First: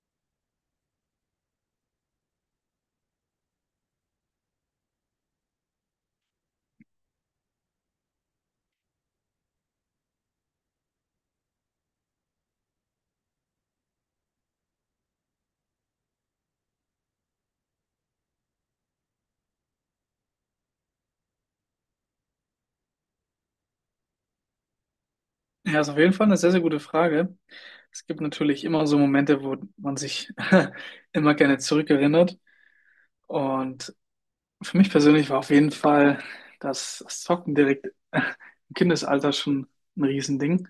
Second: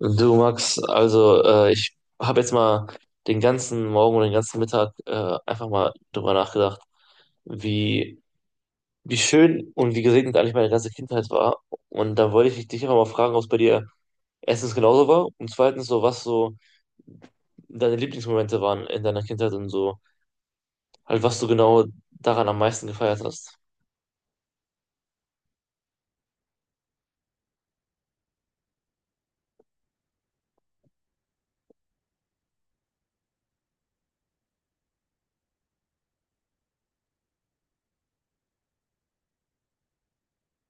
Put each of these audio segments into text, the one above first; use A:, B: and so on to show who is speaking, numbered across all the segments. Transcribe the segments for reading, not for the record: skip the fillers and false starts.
A: Du Max, also ich habe jetzt mal den ganzen Morgen und den ganzen Mittag einfach mal drüber nachgedacht, wie, wie schön und wie gesegnet eigentlich meine ganze Kindheit war. Und da wollte ich dich einfach mal fragen, ob es bei dir erstens genauso war und zweitens so, was so deine Lieblingsmomente waren in deiner Kindheit und so, halt was du genau daran am meisten gefeiert hast.
B: Ja, ist auf jeden Fall eine sehr, sehr gute Frage. Es gibt natürlich immer so Momente, wo man sich immer gerne zurückerinnert. Und für mich persönlich war auf jeden Fall das Zocken direkt im Kindesalter schon ein Riesending.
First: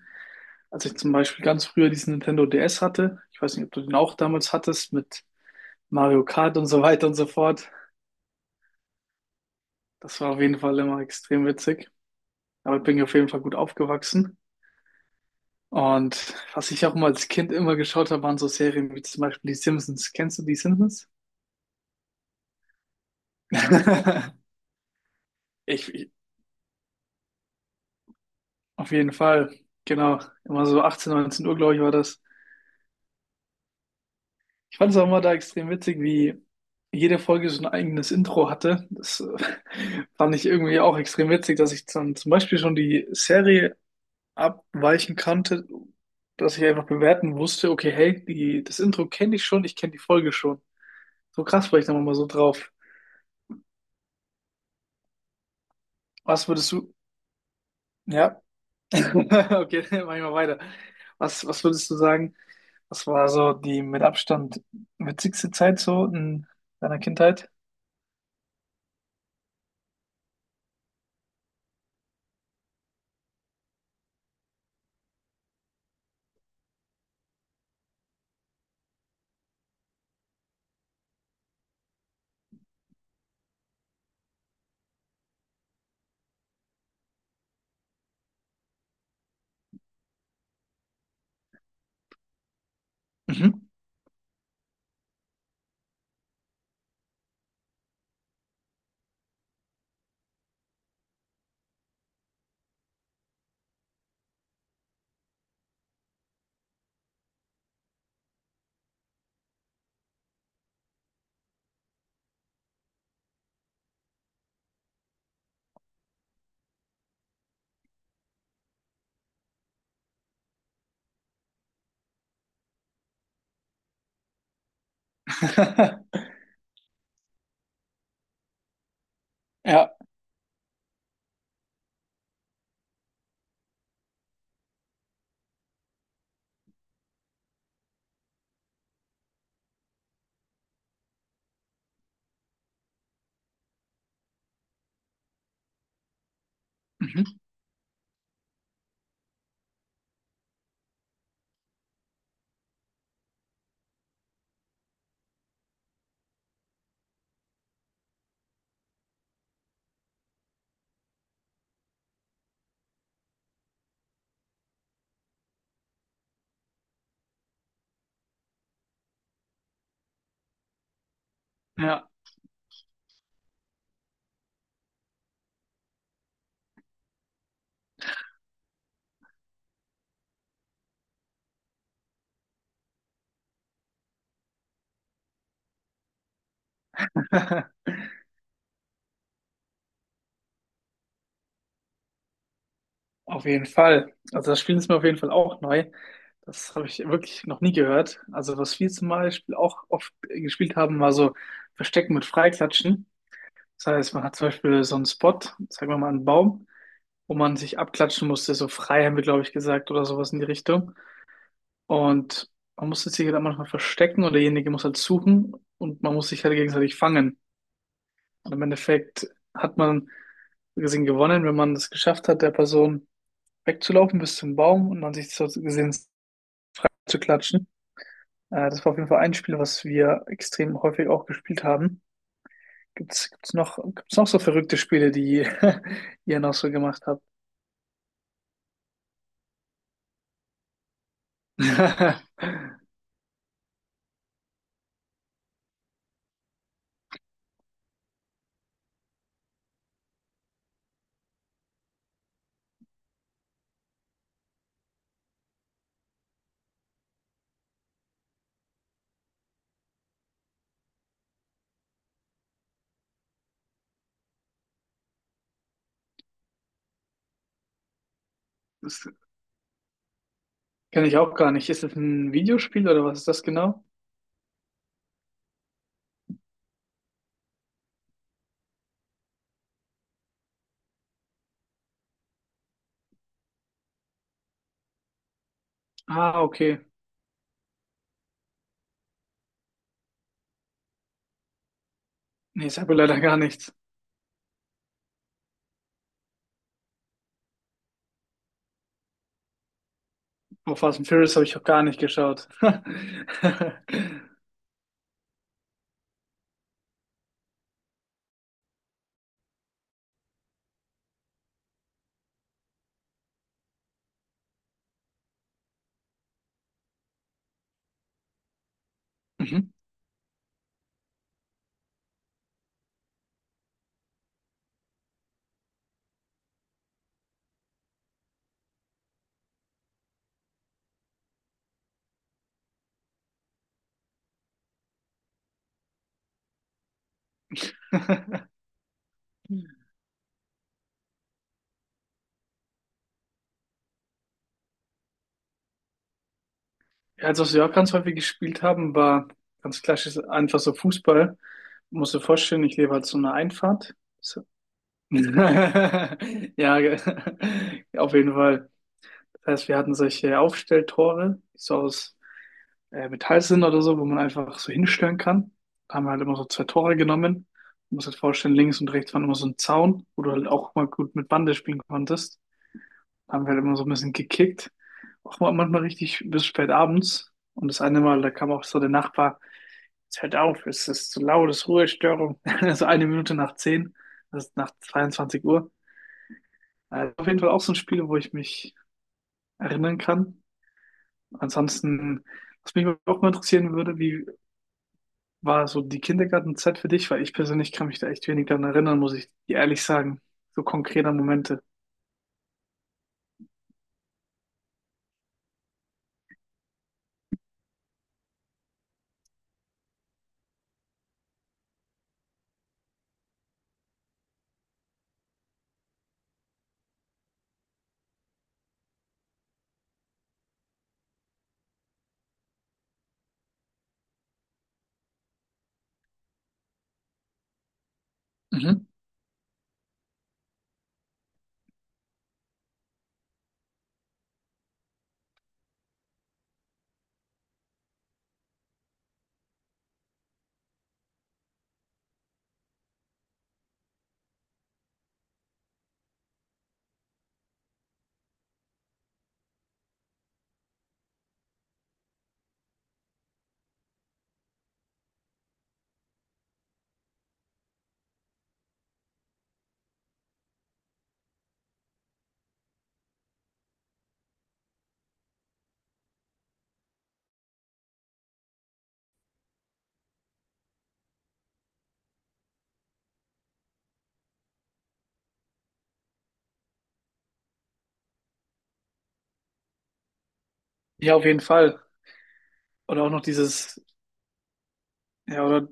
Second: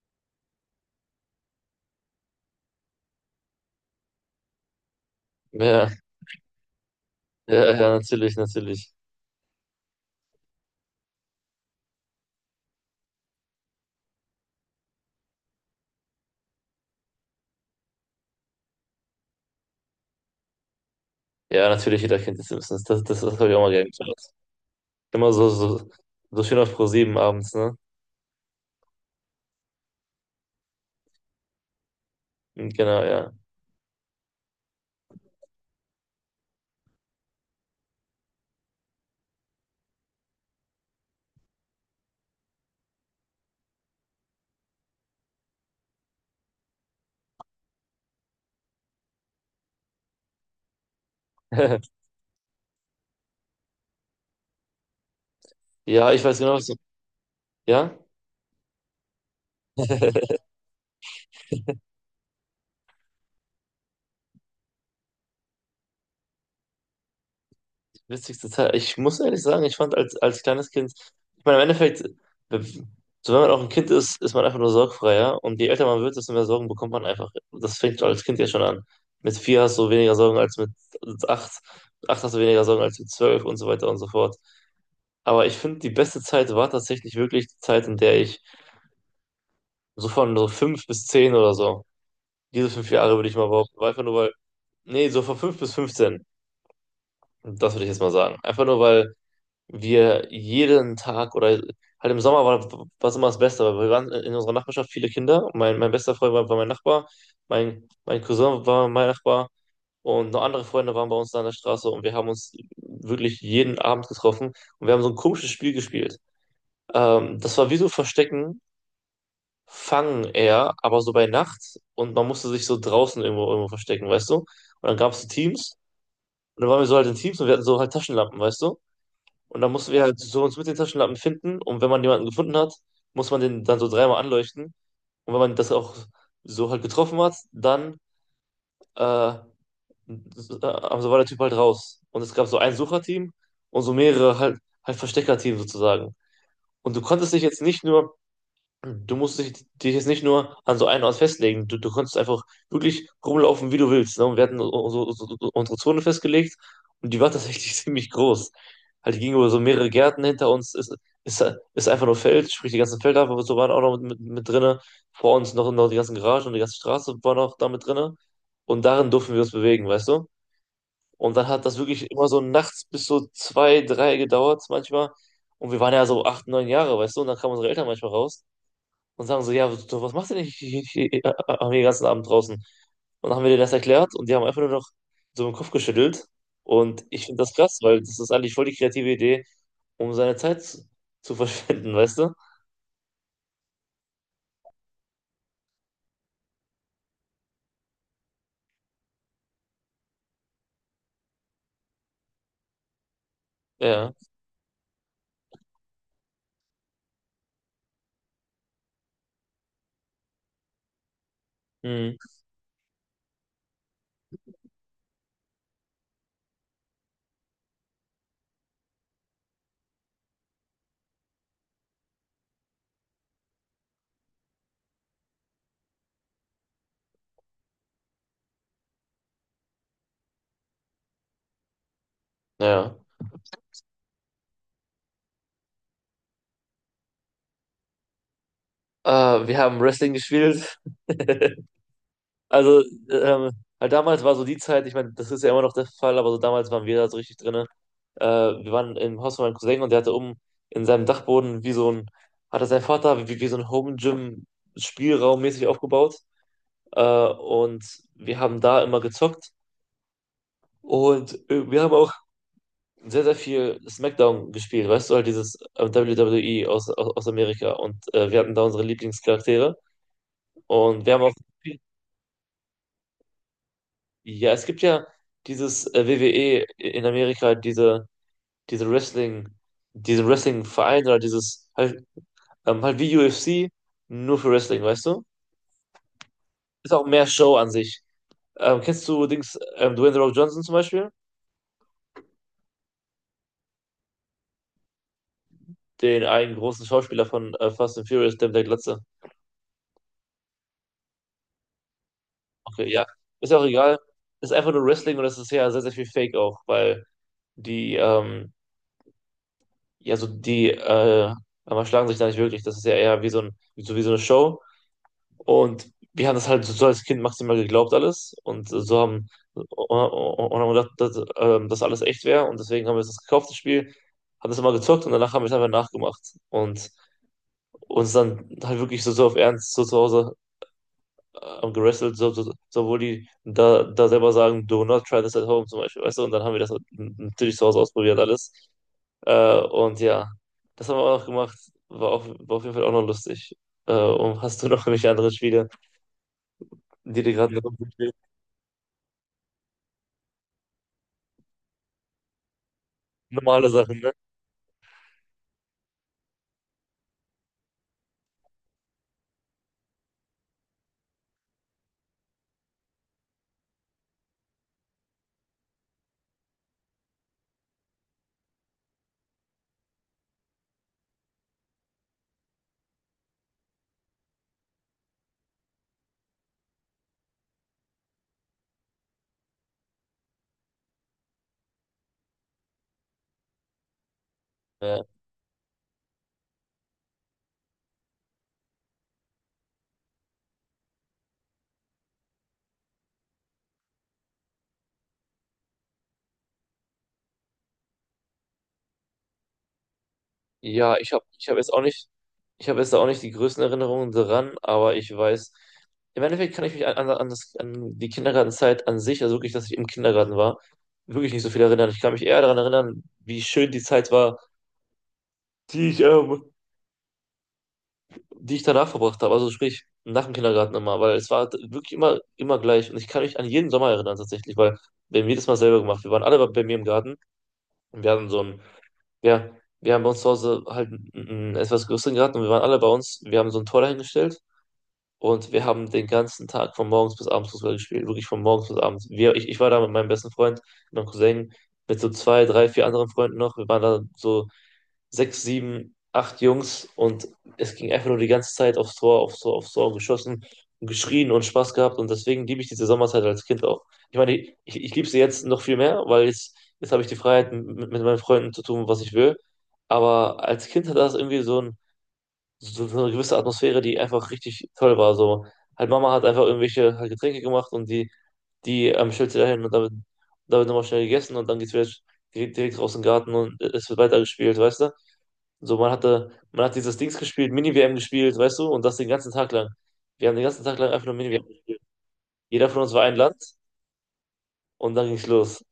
B: Als ich zum Beispiel ganz früher diesen Nintendo DS hatte, ich weiß nicht, ob du den auch damals hattest, mit
A: Ja,
B: Mario Kart und so weiter und so
A: ja,
B: fort.
A: ja, natürlich, natürlich.
B: Das war auf jeden Fall immer extrem witzig. Damit bin ich auf jeden Fall gut aufgewachsen. Und was ich auch mal als Kind immer geschaut habe, waren so Serien wie zum Beispiel die Simpsons. Kennst du die Simpsons?
A: Ja, natürlich, jeder kennt die Simpsons. Das habe ich auch mal gerne. Immer so, so,
B: Ich
A: so schön auf ProSieben abends, ne?
B: auf jeden Fall, genau. Immer so 18, 19 Uhr, glaube ich, war das.
A: Genau, ja.
B: Ich fand es auch immer da extrem witzig, wie jede Folge so ein eigenes Intro hatte. Das fand ich irgendwie auch extrem witzig, dass ich dann zum Beispiel schon die Serie abweichen kannte, dass ich einfach bewerten wusste, okay, hey, die, das Intro kenne ich schon, ich kenne die Folge schon. So krass war ich dann immer so drauf.
A: Ja, ich weiß
B: Was
A: genau, was
B: würdest
A: du.
B: du,
A: Ja?
B: ja, Okay, dann mach ich mal weiter. Was würdest du sagen? Was war so die mit Abstand witzigste Zeit so in deiner Kindheit?
A: Witzigste Zeit. Ich muss ehrlich sagen, ich fand als kleines Kind, ich meine, im Endeffekt, so wenn man auch ein Kind ist, ist man einfach nur sorgfreier. Und je älter man wird, desto mehr Sorgen bekommt man einfach. Das fängt als Kind ja schon an. Mit vier hast du weniger Sorgen als mit acht. Mit acht hast du weniger Sorgen als mit 12 und so weiter und so fort. Aber ich finde, die beste Zeit war tatsächlich wirklich die Zeit, in der ich so von so fünf bis 10 oder so. Diese fünf Jahre würde ich mal
B: Mhm.
A: behaupten. Einfach nur weil, nee, so von fünf bis 15, das würde ich jetzt mal sagen. Einfach nur weil wir jeden Tag oder halt im Sommer war was immer das Beste, weil wir waren in unserer Nachbarschaft viele Kinder. Mein bester Freund war mein Nachbar, mein Cousin war mein Nachbar und noch andere Freunde waren bei uns da an der Straße und wir haben uns wirklich jeden Abend getroffen und wir haben so ein komisches Spiel gespielt. Das war wie so Verstecken, Fangen eher, aber so bei Nacht und man musste sich so draußen irgendwo verstecken, weißt du? Und dann gab es so Teams und dann waren wir so halt in Teams und wir hatten so halt Taschenlampen, weißt du? Und dann mussten
B: Ja.
A: wir halt so uns mit den Taschenlampen finden und wenn man jemanden gefunden hat, muss man den dann so dreimal anleuchten und wenn man das auch so halt getroffen hat, dann äh, so also war der Typ halt raus. Und es gab so ein Sucherteam und so mehrere halt, halt Versteckerteam sozusagen. Und du
B: Mhm.
A: konntest dich jetzt nicht nur du musst dich jetzt nicht nur an so einen Ort festlegen. Du kannst einfach wirklich rumlaufen, wie du willst. Ne? Und wir hatten so unsere Zone festgelegt und die war tatsächlich ziemlich groß. Halt, die ging über so mehrere Gärten hinter uns. Ist, ist einfach nur Feld, sprich die ganzen Felder, aber so waren auch noch mit drinne. Vor uns noch die ganzen Garagen und die ganze Straße war noch da mit drinne. Und darin durften wir uns bewegen, weißt du? Und dann hat das
B: Ja.
A: wirklich immer so nachts bis so zwei, drei gedauert manchmal. Und wir waren ja so 8, 9 Jahre, weißt du? Und dann kamen unsere Eltern manchmal raus und sagen so, ja, du, was machst du denn hier, den ganzen Abend draußen? Und dann haben wir denen das erklärt und die haben einfach nur noch so den Kopf geschüttelt. Und ich finde das krass, weil das ist eigentlich voll die kreative Idee, um seine Zeit zu verschwenden, weißt du?
B: Auf jeden Fall. Also das Spiel ist mir auf jeden Fall auch neu. Das habe ich wirklich noch nie gehört. Also was wir zum Beispiel auch oft gespielt haben, war so Verstecken mit Freiklatschen. Das
A: Ja.
B: heißt, man hat zum Beispiel so einen Spot, sagen wir mal einen Baum, wo man sich abklatschen musste. So frei haben wir, glaube ich, gesagt oder sowas in die Richtung.
A: Hm.
B: Und man muss sich halt manchmal verstecken oder derjenige muss halt suchen und man muss sich halt gegenseitig fangen. Und im Endeffekt hat man so gesehen gewonnen, wenn man es geschafft hat, der Person wegzulaufen bis zum Baum und dann sich so gesehen zu klatschen. Das war auf jeden Fall ein Spiel, was wir extrem häufig auch gespielt haben.
A: Ja.
B: Gibt's noch so verrückte Spiele, die ihr noch so gemacht habt?
A: Wir haben Wrestling gespielt. Also, ähm, halt damals war so die Zeit, ich meine, das ist ja immer noch der Fall, aber so damals waren wir da so richtig drin. Äh, wir waren im Haus von meinem Cousin und der hatte oben in seinem Dachboden wie so ein, hatte sein Vater wie so ein Home Gym Spielraum mäßig aufgebaut. Äh, und wir haben da immer gezockt und wir haben auch sehr, sehr viel SmackDown gespielt, weißt du, halt dieses WWE aus Amerika und wir hatten da unsere
B: Das
A: Lieblingscharaktere und
B: kenne
A: wir
B: ich
A: haben auch,
B: auch gar nicht. Ist das ein Videospiel oder was ist das genau?
A: ja, es gibt ja dieses WWE in Amerika, diese, diese Wrestling, diese Wrestling-Verein oder dieses, halt, halt wie UFC, nur für Wrestling, weißt du?
B: Ah, okay.
A: Ist auch mehr Show an sich. Kennst du Dings, Dwayne The Rock Johnson zum Beispiel?
B: Nee, ich habe leider gar nichts.
A: Den einen großen Schauspieler von Fast and Furious, der mit der Glatze.
B: Oh, Fast and Furious habe ich auch gar nicht geschaut.
A: Okay, ja. Ist ja auch egal. Ist einfach nur Wrestling und das ist ja sehr, sehr viel Fake auch, weil die, ja, so die, aber schlagen sich da nicht wirklich. Das ist ja eher wie so ein, so wie so eine Show. Und wir haben das halt so als Kind maximal geglaubt alles und so haben und
B: Mhm.
A: und haben gedacht, dass das alles echt wäre und deswegen haben wir das gekauft, das Spiel, haben das immer gezockt und danach haben wir es einfach nachgemacht und uns dann halt wirklich so auf Ernst so zu Hause gerestelt, obwohl die da selber sagen, do not try this at home zum Beispiel, weißt du, und dann haben wir das natürlich zu Hause ausprobiert alles und ja, das haben wir auch noch gemacht, war, auch, war auf jeden Fall auch noch lustig. Und hast du noch irgendwelche anderen Spiele, die
B: Ja,
A: dir
B: also, was
A: gerade
B: wir
A: noch
B: auch ganz häufig gespielt haben, war ganz klassisch einfach so Fußball. Musst du dir vorstellen, ich lebe halt so eine
A: normale
B: Einfahrt.
A: Sachen, ne?
B: So. Ja, ge- auf jeden Fall. Das heißt, wir hatten solche Aufstelltore, die so aus Metall sind oder so, wo man einfach so hinstellen kann. Da haben wir halt immer so zwei Tore genommen. Du musst dir vorstellen, links und rechts waren immer so ein Zaun, wo du halt auch mal gut mit Bande spielen konntest. Haben wir halt immer so ein bisschen gekickt. Auch mal- manchmal richtig bis spät abends. Und das eine Mal, da kam auch so der Nachbar, jetzt hört auf, es ist zu laut, es ist Ruhestörung. Also eine Minute nach zehn, das ist nach
A: Ja,
B: 22 Uhr. Also auf jeden Fall auch so ein Spiel, wo ich mich erinnern kann. Ansonsten, was mich auch mal interessieren würde, wie war so die Kindergartenzeit für dich? Weil ich persönlich kann mich da echt wenig dran erinnern, muss ich dir ehrlich sagen. So
A: ja
B: konkreter Momente.
A: ich habe jetzt auch nicht die größten Erinnerungen daran, aber ich weiß, im Endeffekt kann ich mich an die Kindergartenzeit an sich, also wirklich, dass ich im Kindergarten war, wirklich nicht so viel erinnern. Ich kann mich eher daran erinnern, wie schön die Zeit war, die ich, ähm, die ich danach verbracht habe, also sprich nach dem Kindergarten immer, weil es war wirklich immer, immer gleich und ich kann mich an jeden Sommer erinnern tatsächlich, weil wir haben jedes Mal selber gemacht. Wir waren alle bei mir im Garten und wir hatten so ein
B: Mhm.
A: ja, wir haben bei uns zu Hause halt einen etwas größeren Garten und wir waren alle bei uns. Wir haben so ein Tor dahingestellt und wir haben den ganzen Tag von morgens bis abends Fußball gespielt, wirklich von morgens bis abends. Ich war da mit meinem besten Freund, meinem Cousin, mit so zwei, drei, vier anderen Freunden noch. Wir waren da so sechs, sieben, acht Jungs und es ging einfach nur die ganze Zeit aufs Tor, aufs Tor, aufs Tor und geschossen und geschrien und Spaß gehabt und deswegen liebe ich diese Sommerzeit als Kind auch. Ich meine, ich liebe sie jetzt noch viel mehr, weil jetzt habe ich die Freiheit, mit meinen Freunden zu tun, was ich will. Aber als Kind hat das irgendwie so eine gewisse Atmosphäre, die einfach richtig toll war. So, halt Mama hat einfach irgendwelche halt Getränke gemacht und die stellt sie dahin und damit, nochmal schnell gegessen und dann geht's wieder direkt raus in den Garten und es wird weitergespielt, weißt du? So, man hatte, man hat dieses Dings gespielt, mini WM gespielt, weißt du, und das den ganzen Tag lang. Wir haben den ganzen Tag lang einfach nur
B: Ja, auf
A: mini W
B: jeden
A: M gespielt.
B: Fall.
A: Jeder von uns war
B: Oder auch
A: ein
B: noch
A: Land
B: dieses,
A: und dann ging's
B: ja,
A: los.
B: oder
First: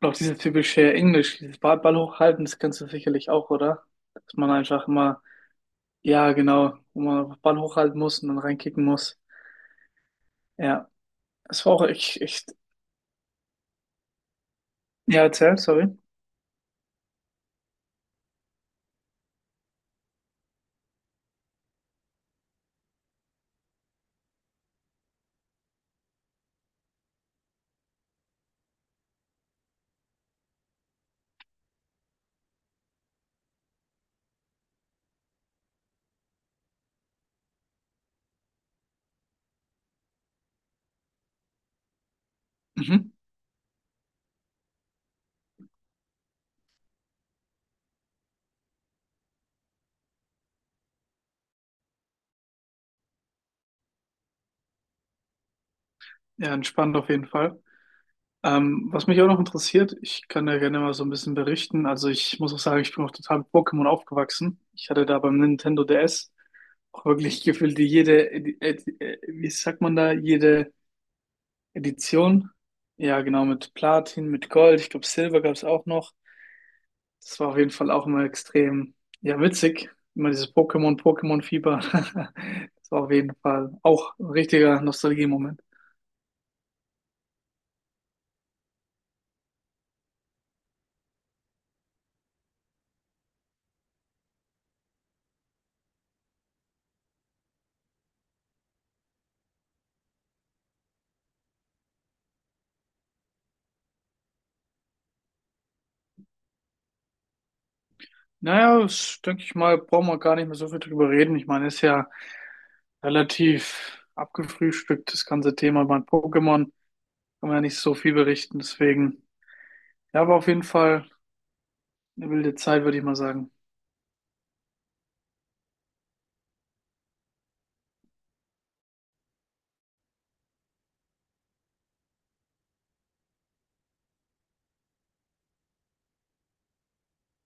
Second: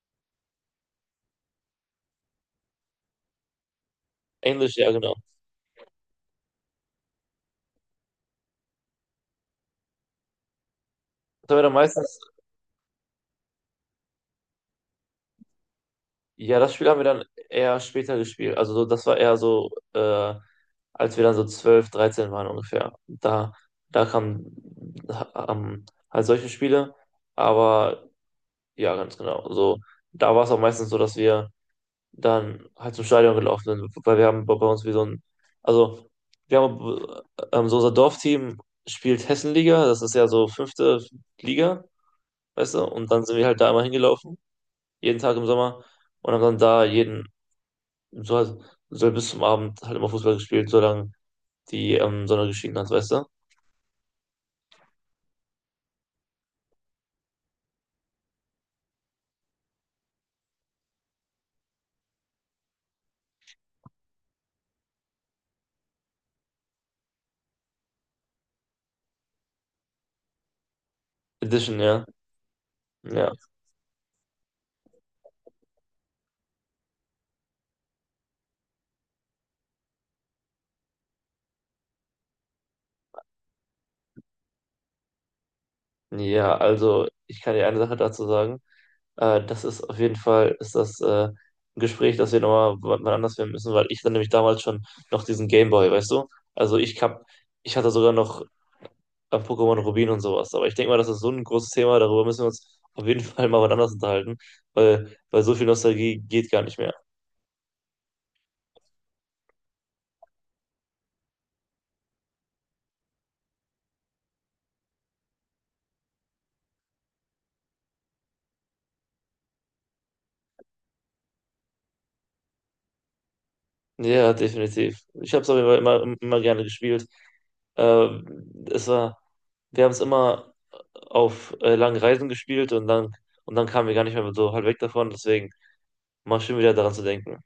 B: und auch dieses typische Englisch, dieses Ball, Ball hochhalten, das kennst du sicherlich auch, oder? Dass man
A: Englisch,
B: einfach
A: ja, genau.
B: immer, ja, genau, wo man einfach Ball hochhalten muss und dann reinkicken muss. Ja,
A: Das haben wir
B: das
A: dann
B: war auch
A: meistens.
B: echt, echt, ja, erzähl, sorry.
A: Ja, das Spiel haben wir dann eher später gespielt. Also so, das war eher so, als wir dann so 12, 13 waren ungefähr. Da, da kamen ähm, halt solche Spiele. Aber ja, ganz genau. So, da war es auch meistens so, dass wir dann halt zum Stadion gelaufen sind, weil wir haben bei uns wie so ein, also wir haben so unser Dorfteam spielt Hessenliga, das ist ja so fünfte Liga, weißt du, und
B: Mhm.
A: dann sind wir halt da immer hingelaufen, jeden Tag im Sommer und haben dann da jeden so, halt- so halt bis zum Abend halt immer Fußball gespielt, solange die Sonne geschienen hat, weißt du?
B: Ja, entspannt auf jeden Fall. Was mich auch noch interessiert, ich kann da gerne mal so ein bisschen berichten. Also ich muss auch sagen, ich bin auch total mit Pokémon aufgewachsen. Ich hatte da beim Nintendo DS auch wirklich gefühlt jede, wie sagt man da, jede
A: Edition, ja.
B: Edition. Ja,
A: Ja.
B: genau, mit Platin, mit Gold. Ich glaube, Silber gab es auch noch. Das war auf jeden Fall auch immer extrem, ja, witzig. Immer dieses Pokémon, Pokémon-Fieber. Das war auf jeden Fall auch ein richtiger Nostalgie-Moment.
A: Ja, also ich kann dir eine Sache dazu sagen. Das ist auf jeden Fall, ist das ein Gespräch, das wir nochmal wann anders führen müssen, weil ich dann nämlich damals schon noch diesen Gameboy, weißt du? Also ich hatte sogar noch Pokémon Rubin und sowas. Aber ich denke mal, das ist so ein großes Thema, darüber müssen wir uns auf jeden Fall mal wann anders unterhalten, weil so viel Nostalgie geht gar nicht mehr.
B: Naja, das, denke ich mal, brauchen wir gar nicht mehr so viel drüber reden. Ich meine, ist ja relativ abgefrühstückt, das ganze Thema bei Pokémon. Kann man ja nicht so viel berichten. Deswegen, ja, war auf jeden Fall eine wilde Zeit, würde ich mal sagen.
A: Ja, definitiv. Ich habe es aber jeden immer, immer gerne gespielt. Ähm, es war, wir haben es immer auf langen Reisen gespielt und dann kamen wir gar nicht mehr so halt weg davon. Deswegen mal schön wieder daran zu denken.